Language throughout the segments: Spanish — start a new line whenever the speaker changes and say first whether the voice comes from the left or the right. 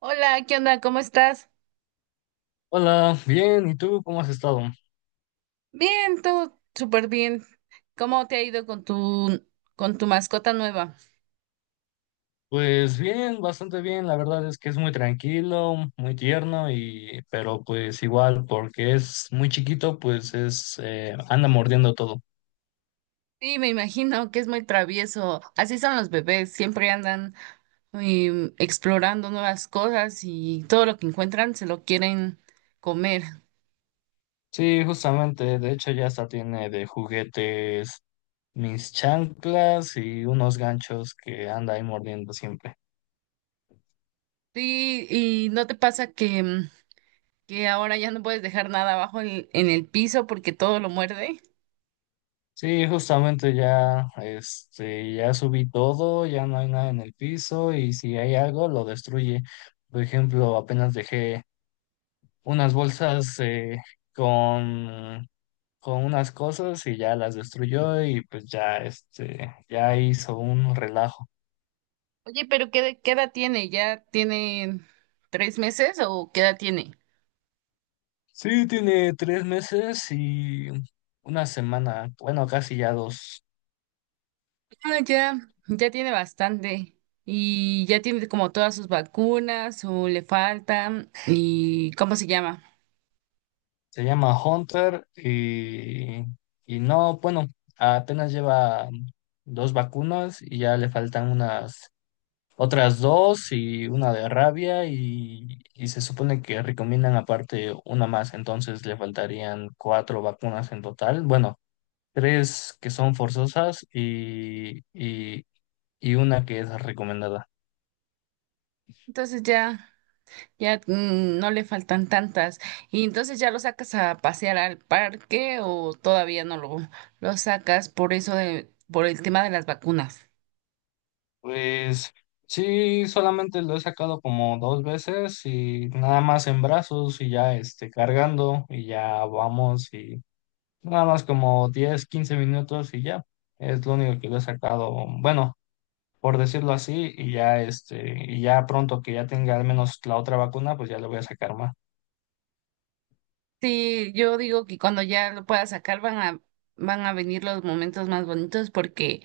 right: Hola, ¿qué onda? ¿Cómo estás?
left: Hola, bien, ¿y tú cómo has estado?
right: Bien, todo súper bien. ¿Cómo te ha ido con tu mascota nueva?
left: Pues bien, bastante bien, la verdad es que es muy tranquilo, muy tierno y pero pues igual porque es muy chiquito, pues es anda mordiendo todo.
right: Sí, me imagino que es muy travieso. Así son los bebés, siempre andan explorando nuevas cosas y todo lo que encuentran se lo quieren comer.
left: Sí, justamente, de hecho ya hasta tiene de juguetes mis chanclas y unos ganchos que anda ahí mordiendo siempre.
right: Sí, y ¿no te pasa que, que ahora ya no puedes dejar nada abajo en el piso porque todo lo muerde?
left: Sí, justamente ya este ya subí todo, ya no hay nada en el piso y si hay algo lo destruye. Por ejemplo, apenas dejé unas bolsas con, con unas cosas y ya las destruyó y pues ya, este, ya hizo un relajo.
right: Oye, pero ¿qué edad tiene? ¿Ya tiene tres meses o qué edad tiene?
left: Sí, tiene 3 meses y una semana, bueno, casi ya dos.
right: Ah, ya, ya tiene bastante y ya tiene como todas sus vacunas o le faltan y ¿cómo se llama?
left: Se llama Hunter y no, bueno, apenas lleva dos vacunas y ya le faltan unas otras dos y una de rabia y se supone que recomiendan aparte una más, entonces le faltarían cuatro vacunas en total. Bueno, tres que son forzosas y una que es recomendada.
right: Entonces ya, ya, no le faltan tantas y entonces ya lo sacas a pasear al parque o todavía no lo sacas por eso de, por el tema de las vacunas.
left: Pues sí, solamente lo he sacado como dos veces y nada más en brazos y ya este, cargando y ya vamos y nada más como 10 15 minutos y ya. Es lo único que lo he sacado. Bueno, por decirlo así, y ya este, y ya pronto que ya tenga al menos la otra vacuna, pues ya le voy a sacar más.
right: Sí, yo digo que cuando ya lo pueda sacar van a venir los momentos más bonitos porque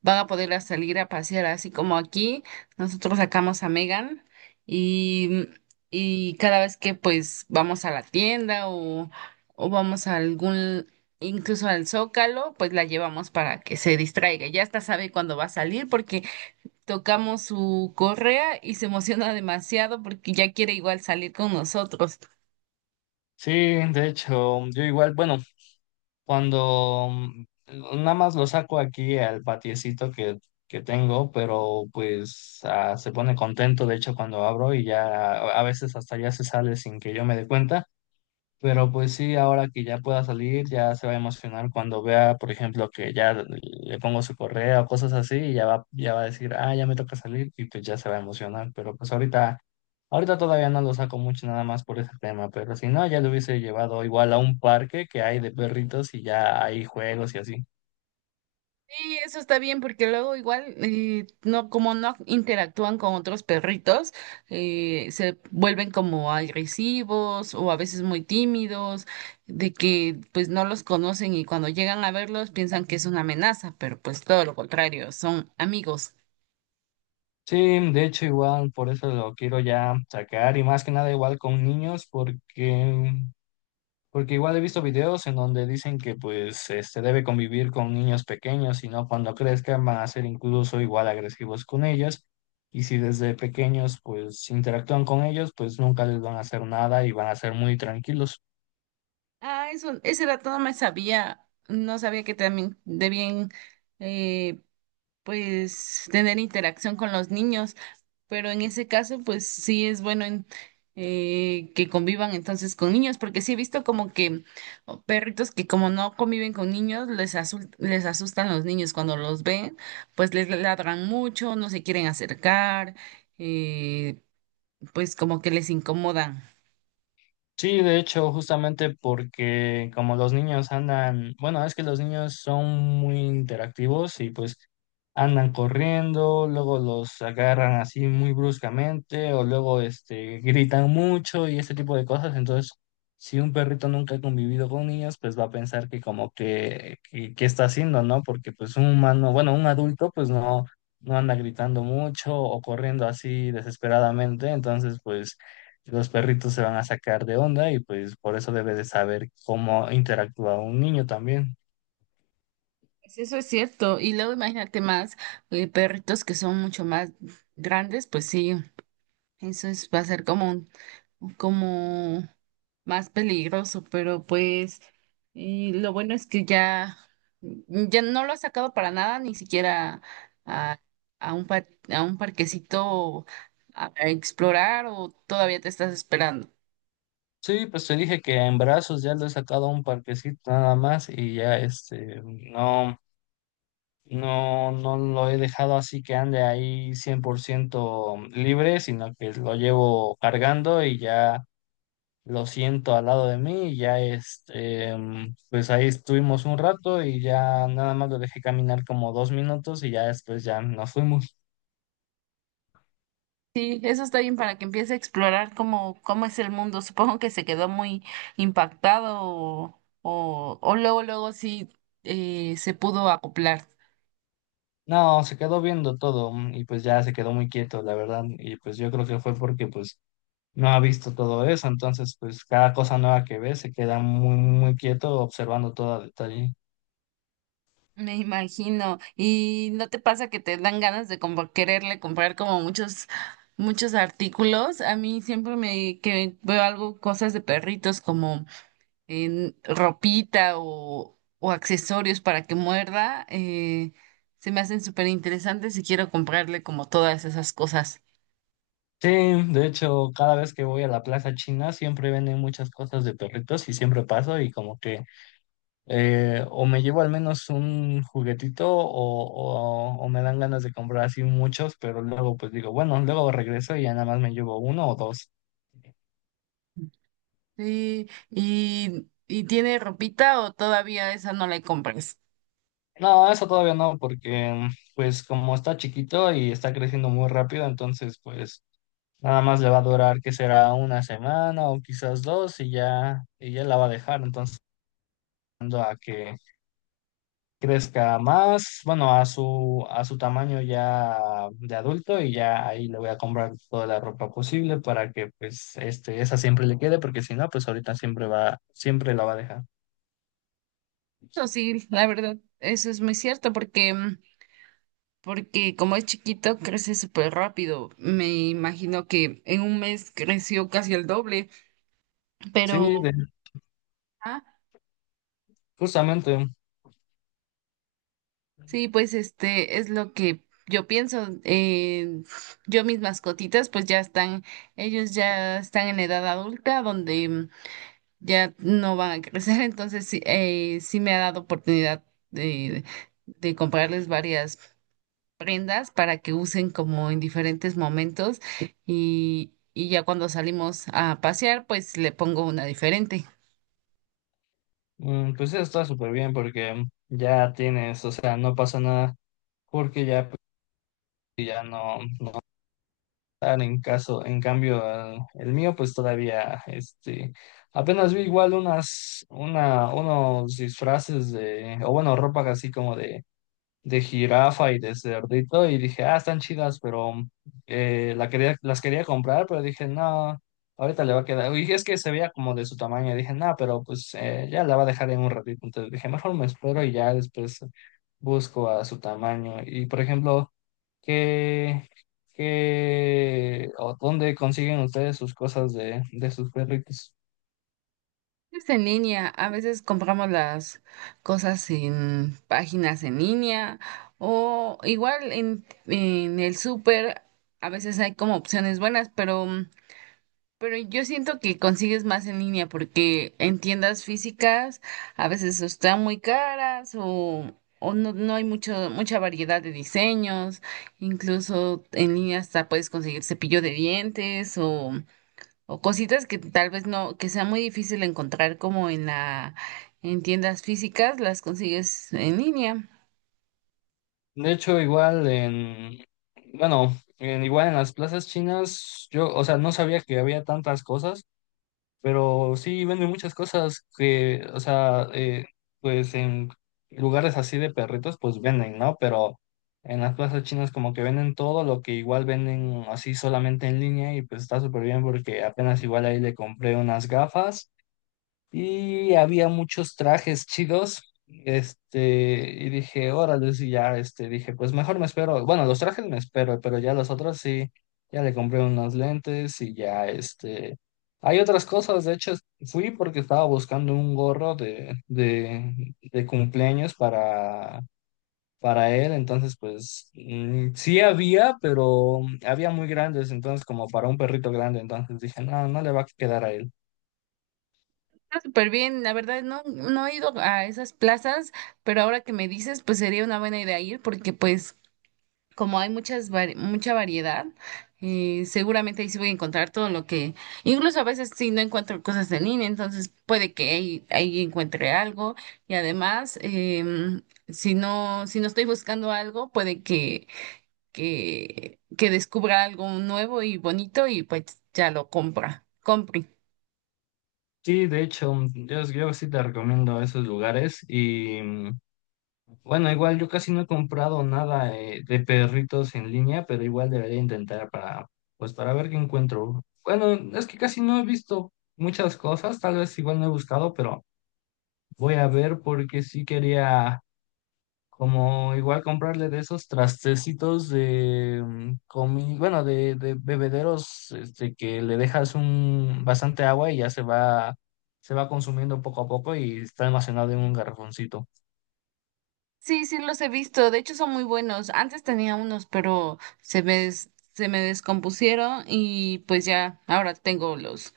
right: van a poder salir a pasear así como aquí. Nosotros sacamos a Megan y, y cada vez que pues vamos a la tienda o vamos a algún, incluso al Zócalo, pues la llevamos para que se distraiga. Ya hasta sabe cuándo va a salir porque tocamos su correa y se emociona demasiado porque ya quiere igual salir con nosotros.
left: Sí, de hecho, yo igual, bueno, cuando nada más lo saco aquí al patiecito que tengo, pero pues ah, se pone contento, de hecho, cuando abro y ya a veces hasta ya se sale sin que yo me dé cuenta. Pero pues sí, ahora que ya pueda salir, ya se va a emocionar cuando vea, por ejemplo, que ya le pongo su correa o cosas así, y ya va a decir, ah, ya me toca salir, y pues ya se va a emocionar. Pero pues ahorita todavía no lo saco mucho nada más por ese tema, pero si no, ya lo hubiese llevado igual a un parque que hay de perritos y ya hay juegos y así.
right: Sí, eso está bien porque luego igual no como no interactúan con otros perritos se vuelven como agresivos o a veces muy tímidos de que pues no los conocen y cuando llegan a verlos piensan que es una amenaza, pero pues todo lo contrario, son amigos.
left: Sí, de hecho igual por eso lo quiero ya sacar y más que nada igual con niños porque igual he visto videos en donde dicen que pues este debe convivir con niños pequeños y no cuando crezcan van a ser incluso igual agresivos con ellas. Y si desde pequeños pues interactúan con ellos, pues nunca les van a hacer nada y van a ser muy tranquilos.
right: Ah, eso, ese dato no me sabía, no sabía que también debían eh, pues tener interacción con los niños, pero en ese caso pues sí es bueno que convivan entonces con niños, porque sí he visto como que o perritos que como no conviven con niños, les les asustan los niños cuando los ven, pues les ladran mucho, no se quieren acercar, eh, pues como que les incomodan.
left: Sí, de hecho, justamente porque como los niños andan, bueno, es que los niños son muy interactivos y pues andan corriendo, luego los agarran así muy bruscamente o luego este gritan mucho y ese tipo de cosas, entonces si un perrito nunca ha convivido con niños, pues va a pensar que como que que está haciendo, ¿no? Porque pues un humano, bueno, un adulto pues no anda gritando mucho o corriendo así desesperadamente, entonces pues los perritos se van a sacar de onda y pues por eso debe de saber cómo interactúa un niño también.
right: Pues eso es cierto, y luego imagínate más perritos que son mucho más grandes, pues sí, eso es, va a ser como un como más peligroso, pero pues y lo bueno es que ya, ya no lo ha sacado para nada, ni siquiera a, a un, a un parquecito a explorar, o todavía te estás esperando.
left: Sí, pues te dije que en brazos ya lo he sacado a un parquecito nada más y ya este, no, no, no lo he dejado así que ande ahí 100% libre, sino que lo llevo cargando y ya lo siento al lado de mí y ya este, pues ahí estuvimos un rato y ya nada más lo dejé caminar como 2 minutos y ya después ya nos fuimos.
right: Sí, eso está bien para que empiece a explorar cómo, cómo es el mundo. Supongo que se quedó muy impactado o luego, luego sí se pudo acoplar.
left: No, se quedó viendo todo y pues ya se quedó muy quieto, la verdad. Y pues yo creo que fue porque pues no ha visto todo eso. Entonces, pues cada cosa nueva que ve se queda muy, muy quieto observando todo a detalle.
right: Me imagino. ¿Y no te pasa que te dan ganas de como quererle comprar como muchos, muchos artículos? A mí siempre me que veo algo, cosas de perritos como en ropita o accesorios para que muerda, se me hacen súper interesantes y quiero comprarle como todas esas cosas.
left: Sí, de hecho, cada vez que voy a la Plaza China siempre venden muchas cosas de perritos y siempre paso y como que o me llevo al menos un juguetito o, o me dan ganas de comprar así muchos, pero luego pues digo, bueno, luego regreso y ya nada más me llevo uno o dos.
right: Sí, y tiene ropita o todavía esa no la compras.
left: No, eso todavía no, porque pues como está chiquito y está creciendo muy rápido, entonces pues nada más le va a durar que será una semana o quizás dos y ya la va a dejar. Entonces, esperando a que crezca más, bueno, a su tamaño ya de adulto y ya ahí le voy a comprar toda la ropa posible para que pues este, esa siempre le quede, porque si no, pues ahorita siempre va, siempre la va a dejar.
right: Eso sí, la verdad, eso es muy cierto porque como es chiquito, crece súper rápido. Me imagino que en un mes creció casi el doble,
left: Sí,
right: pero
left: de-
right: ah,
left: justamente.
right: sí, pues este es lo que yo pienso. Yo mis mascotitas, pues ya están, ellos ya están en edad adulta, donde, ya no van a crecer, entonces sí, sí me ha dado oportunidad de, de comprarles varias prendas para que usen como en diferentes momentos y ya cuando salimos a pasear, pues le pongo una diferente.
left: Mm, pues eso está súper bien porque ya tienes, o sea, no pasa nada porque ya, pues, si ya no, no están en caso, en cambio el mío pues todavía, este, apenas vi igual unas, una, unos disfraces de, o bueno, ropa así como de jirafa y de cerdito y dije, ah, están chidas, pero la quería, las quería comprar, pero dije, no, ahorita le va a quedar. Y es que se veía como de su tamaño, dije, no, pero pues ya la va a dejar en un ratito. Entonces dije, mejor me espero y ya después busco a su tamaño. Y por ejemplo, ¿qué, qué o dónde consiguen ustedes sus cosas de sus perritos?
right: Es en línea, a veces compramos las cosas en páginas en línea o igual en el súper, a veces hay como opciones buenas, pero yo siento que consigues más en línea porque en tiendas físicas a veces o están muy caras o no, no hay mucho, mucha variedad de diseños. Incluso en línea hasta puedes conseguir cepillo de dientes o cositas que tal vez no, que sea muy difícil encontrar como en la, en tiendas físicas, las consigues en línea.
left: De hecho, igual en, bueno, igual en las plazas chinas, yo, o sea, no sabía que había tantas cosas, pero sí venden muchas cosas que, o sea, pues en lugares así de perritos, pues venden, ¿no? Pero en las plazas chinas como que venden todo lo que igual venden así solamente en línea y pues está súper bien porque apenas igual ahí le compré unas gafas. Y había muchos trajes chidos. Este, y dije, órale, y ya, este, dije, pues mejor me espero. Bueno, los trajes me espero, pero ya los otros sí, ya le compré unos lentes y ya, este. Hay otras cosas, de hecho, fui porque estaba buscando un gorro de cumpleaños para él, entonces, pues, mm, sí había, pero había muy grandes, entonces, como para un perrito grande, entonces dije, no, no le va a quedar a él.
right: Está súper bien, la verdad no, no he ido a esas plazas, pero ahora que me dices, pues sería una buena idea ir porque pues como hay muchas mucha variedad, seguramente ahí sí voy a encontrar todo lo que, incluso a veces sí no encuentro cosas en línea, entonces puede que ahí, ahí encuentre algo y además, em, si no, si no estoy buscando algo, puede que, que descubra algo nuevo y bonito y pues ya lo compra, compre.
left: Sí, de hecho, yo sí te recomiendo esos lugares y bueno, igual yo casi no he comprado nada de perritos en línea, pero igual debería intentar para, pues para ver qué encuentro. Bueno, es que casi no he visto muchas cosas, tal vez igual no he buscado, pero voy a ver porque sí quería como igual comprarle de esos trastecitos de bueno, de, bebederos, este, que le dejas un bastante agua y ya se va consumiendo poco a poco y está almacenado en un garrafoncito.
right: Sí, sí los he visto, de hecho son muy buenos. Antes tenía unos, pero se me, se me descompusieron y pues ya, ahora tengo los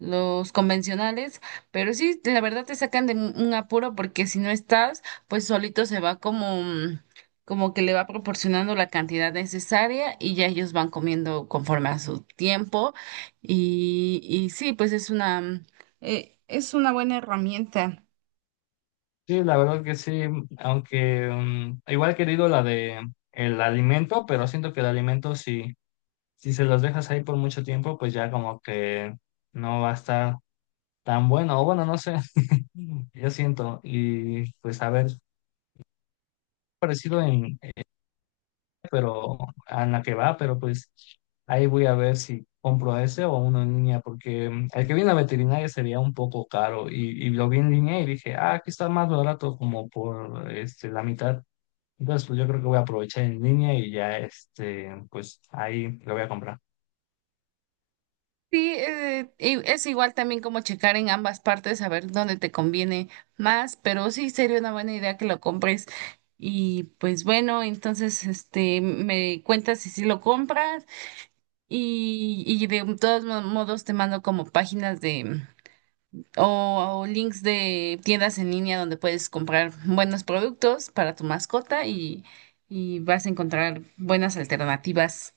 right: los convencionales, pero sí, de la verdad te sacan de un apuro porque si no estás, pues solito se va como, como que le va proporcionando la cantidad necesaria y ya ellos van comiendo conforme a su tiempo y sí, pues es una, es una buena herramienta.
left: Sí, la verdad que sí, aunque igual he querido la de el alimento, pero siento que el alimento si se los dejas ahí por mucho tiempo, pues ya como que no va a estar tan bueno, o bueno, no sé, yo siento, y pues a ver parecido en, pero a la que va, pero pues ahí voy a ver si compro ese o uno en línea, porque el que viene a veterinaria sería un poco caro y lo vi en línea y dije, ah, aquí está más barato como por este, la mitad. Entonces, pues yo creo que voy a aprovechar en línea y ya, este, pues ahí lo voy a comprar.
right: Sí, y es igual también como checar en ambas partes, a ver dónde te conviene más, pero sí sería una buena idea que lo compres. Y pues bueno, entonces este me cuentas si sí lo compras y de todos modos te mando como páginas de o links de tiendas en línea donde puedes comprar buenos productos para tu mascota y vas a encontrar buenas alternativas.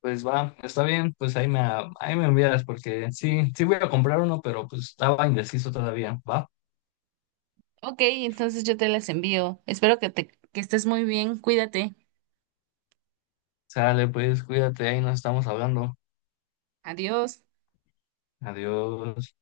left: Pues va, está bien, pues ahí me envías porque sí, sí voy a comprar uno, pero pues estaba indeciso todavía, ¿va?
right: Ok, entonces yo te las envío. Espero que te que estés muy bien. Cuídate.
left: Sale, pues cuídate, ahí nos estamos hablando.
right: Adiós.
left: Adiós.